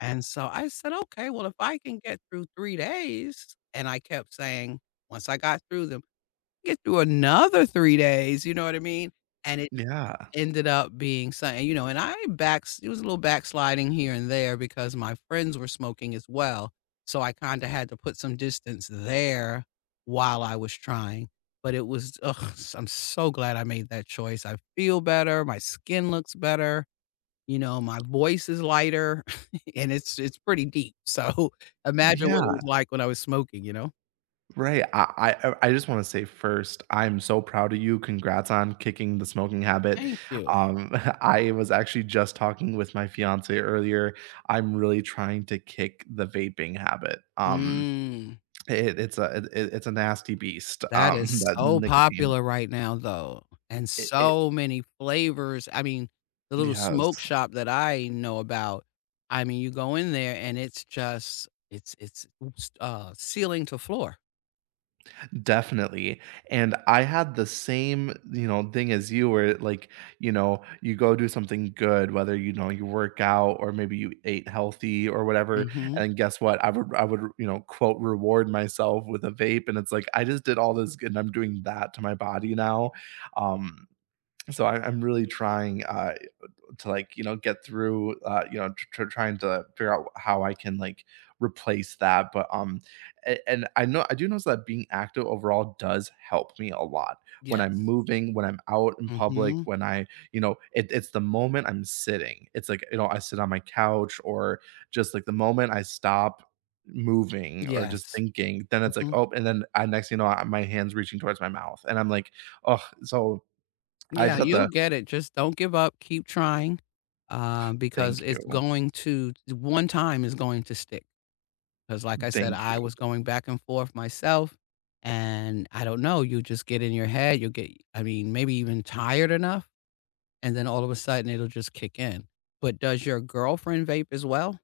And so, I said, "Okay, well, if I can get through 3 days," and I kept saying once I got through them, "Get through another 3 days." You know what I mean? And it Yeah. ended up being something, you know, and I backs it was a little backsliding here and there because my friends were smoking as well, so I kinda had to put some distance there while I was trying. But it was, ugh, s I'm so glad I made that choice. I feel better, my skin looks better, you know, my voice is lighter, and it's it's pretty deep. So, imagine what it Yeah. was like when I was smoking, you know? Right, I I uh, I just wanna say first, I'm so proud of you, congrats on kicking the smoking habit, Thank you. um, I was actually just talking with my fiancée earlier, I'm really trying to kick the vaping habit. Um, Mm. uh, it it's a uh, th it it's a nasty beast, That um, is that so nicotine. popular right now, though, and It it so many flavors, I mean, the little smoke Yes. shop that I know about, I mean, you go in there and it's just it's it's, uh, ceiling to floor. Definitely, and I had the same, you know, thing as you where, like, you know, you go do something good, whether, you know, you work out or maybe you ate healthy or whatever, Mhm. and guess what? I r would I would, you know, quote, "reward myself" with a vape, and it's, like, I just did all this good and I'm doing that to my body now, um, so, I I'm really trying, uh, to, like, you know, get through, uh, you know, tr tr trying to figure out how I can, like, replace that, but, um, a and I know I do notice that being active overall does help me a lot. When I'm Yes. moving, when I'm out in public, Mhm. when I, you know, it it's the moment I'm sitting. It's, like, you know, I sit on my couch or just, like, the moment I stop moving or just Yes. thinking, then it's, like, Mhm. "Oh", and then I next thing you know, uh, my hand's reaching towards my mouth, and I'm, like, "Ugh." So, I just Yeah, have you'll to get it, just don't give up, keep trying, uh, because Thank it's you. going to the one time it's going to stick, 'cause like I said, Thank I you. was going back and forth myself, and I don't know, you'll just get in your head. You'll get I mean, maybe even tired enough, and then all of a sudden it'll just kick in. But does your girlfriend vape as well?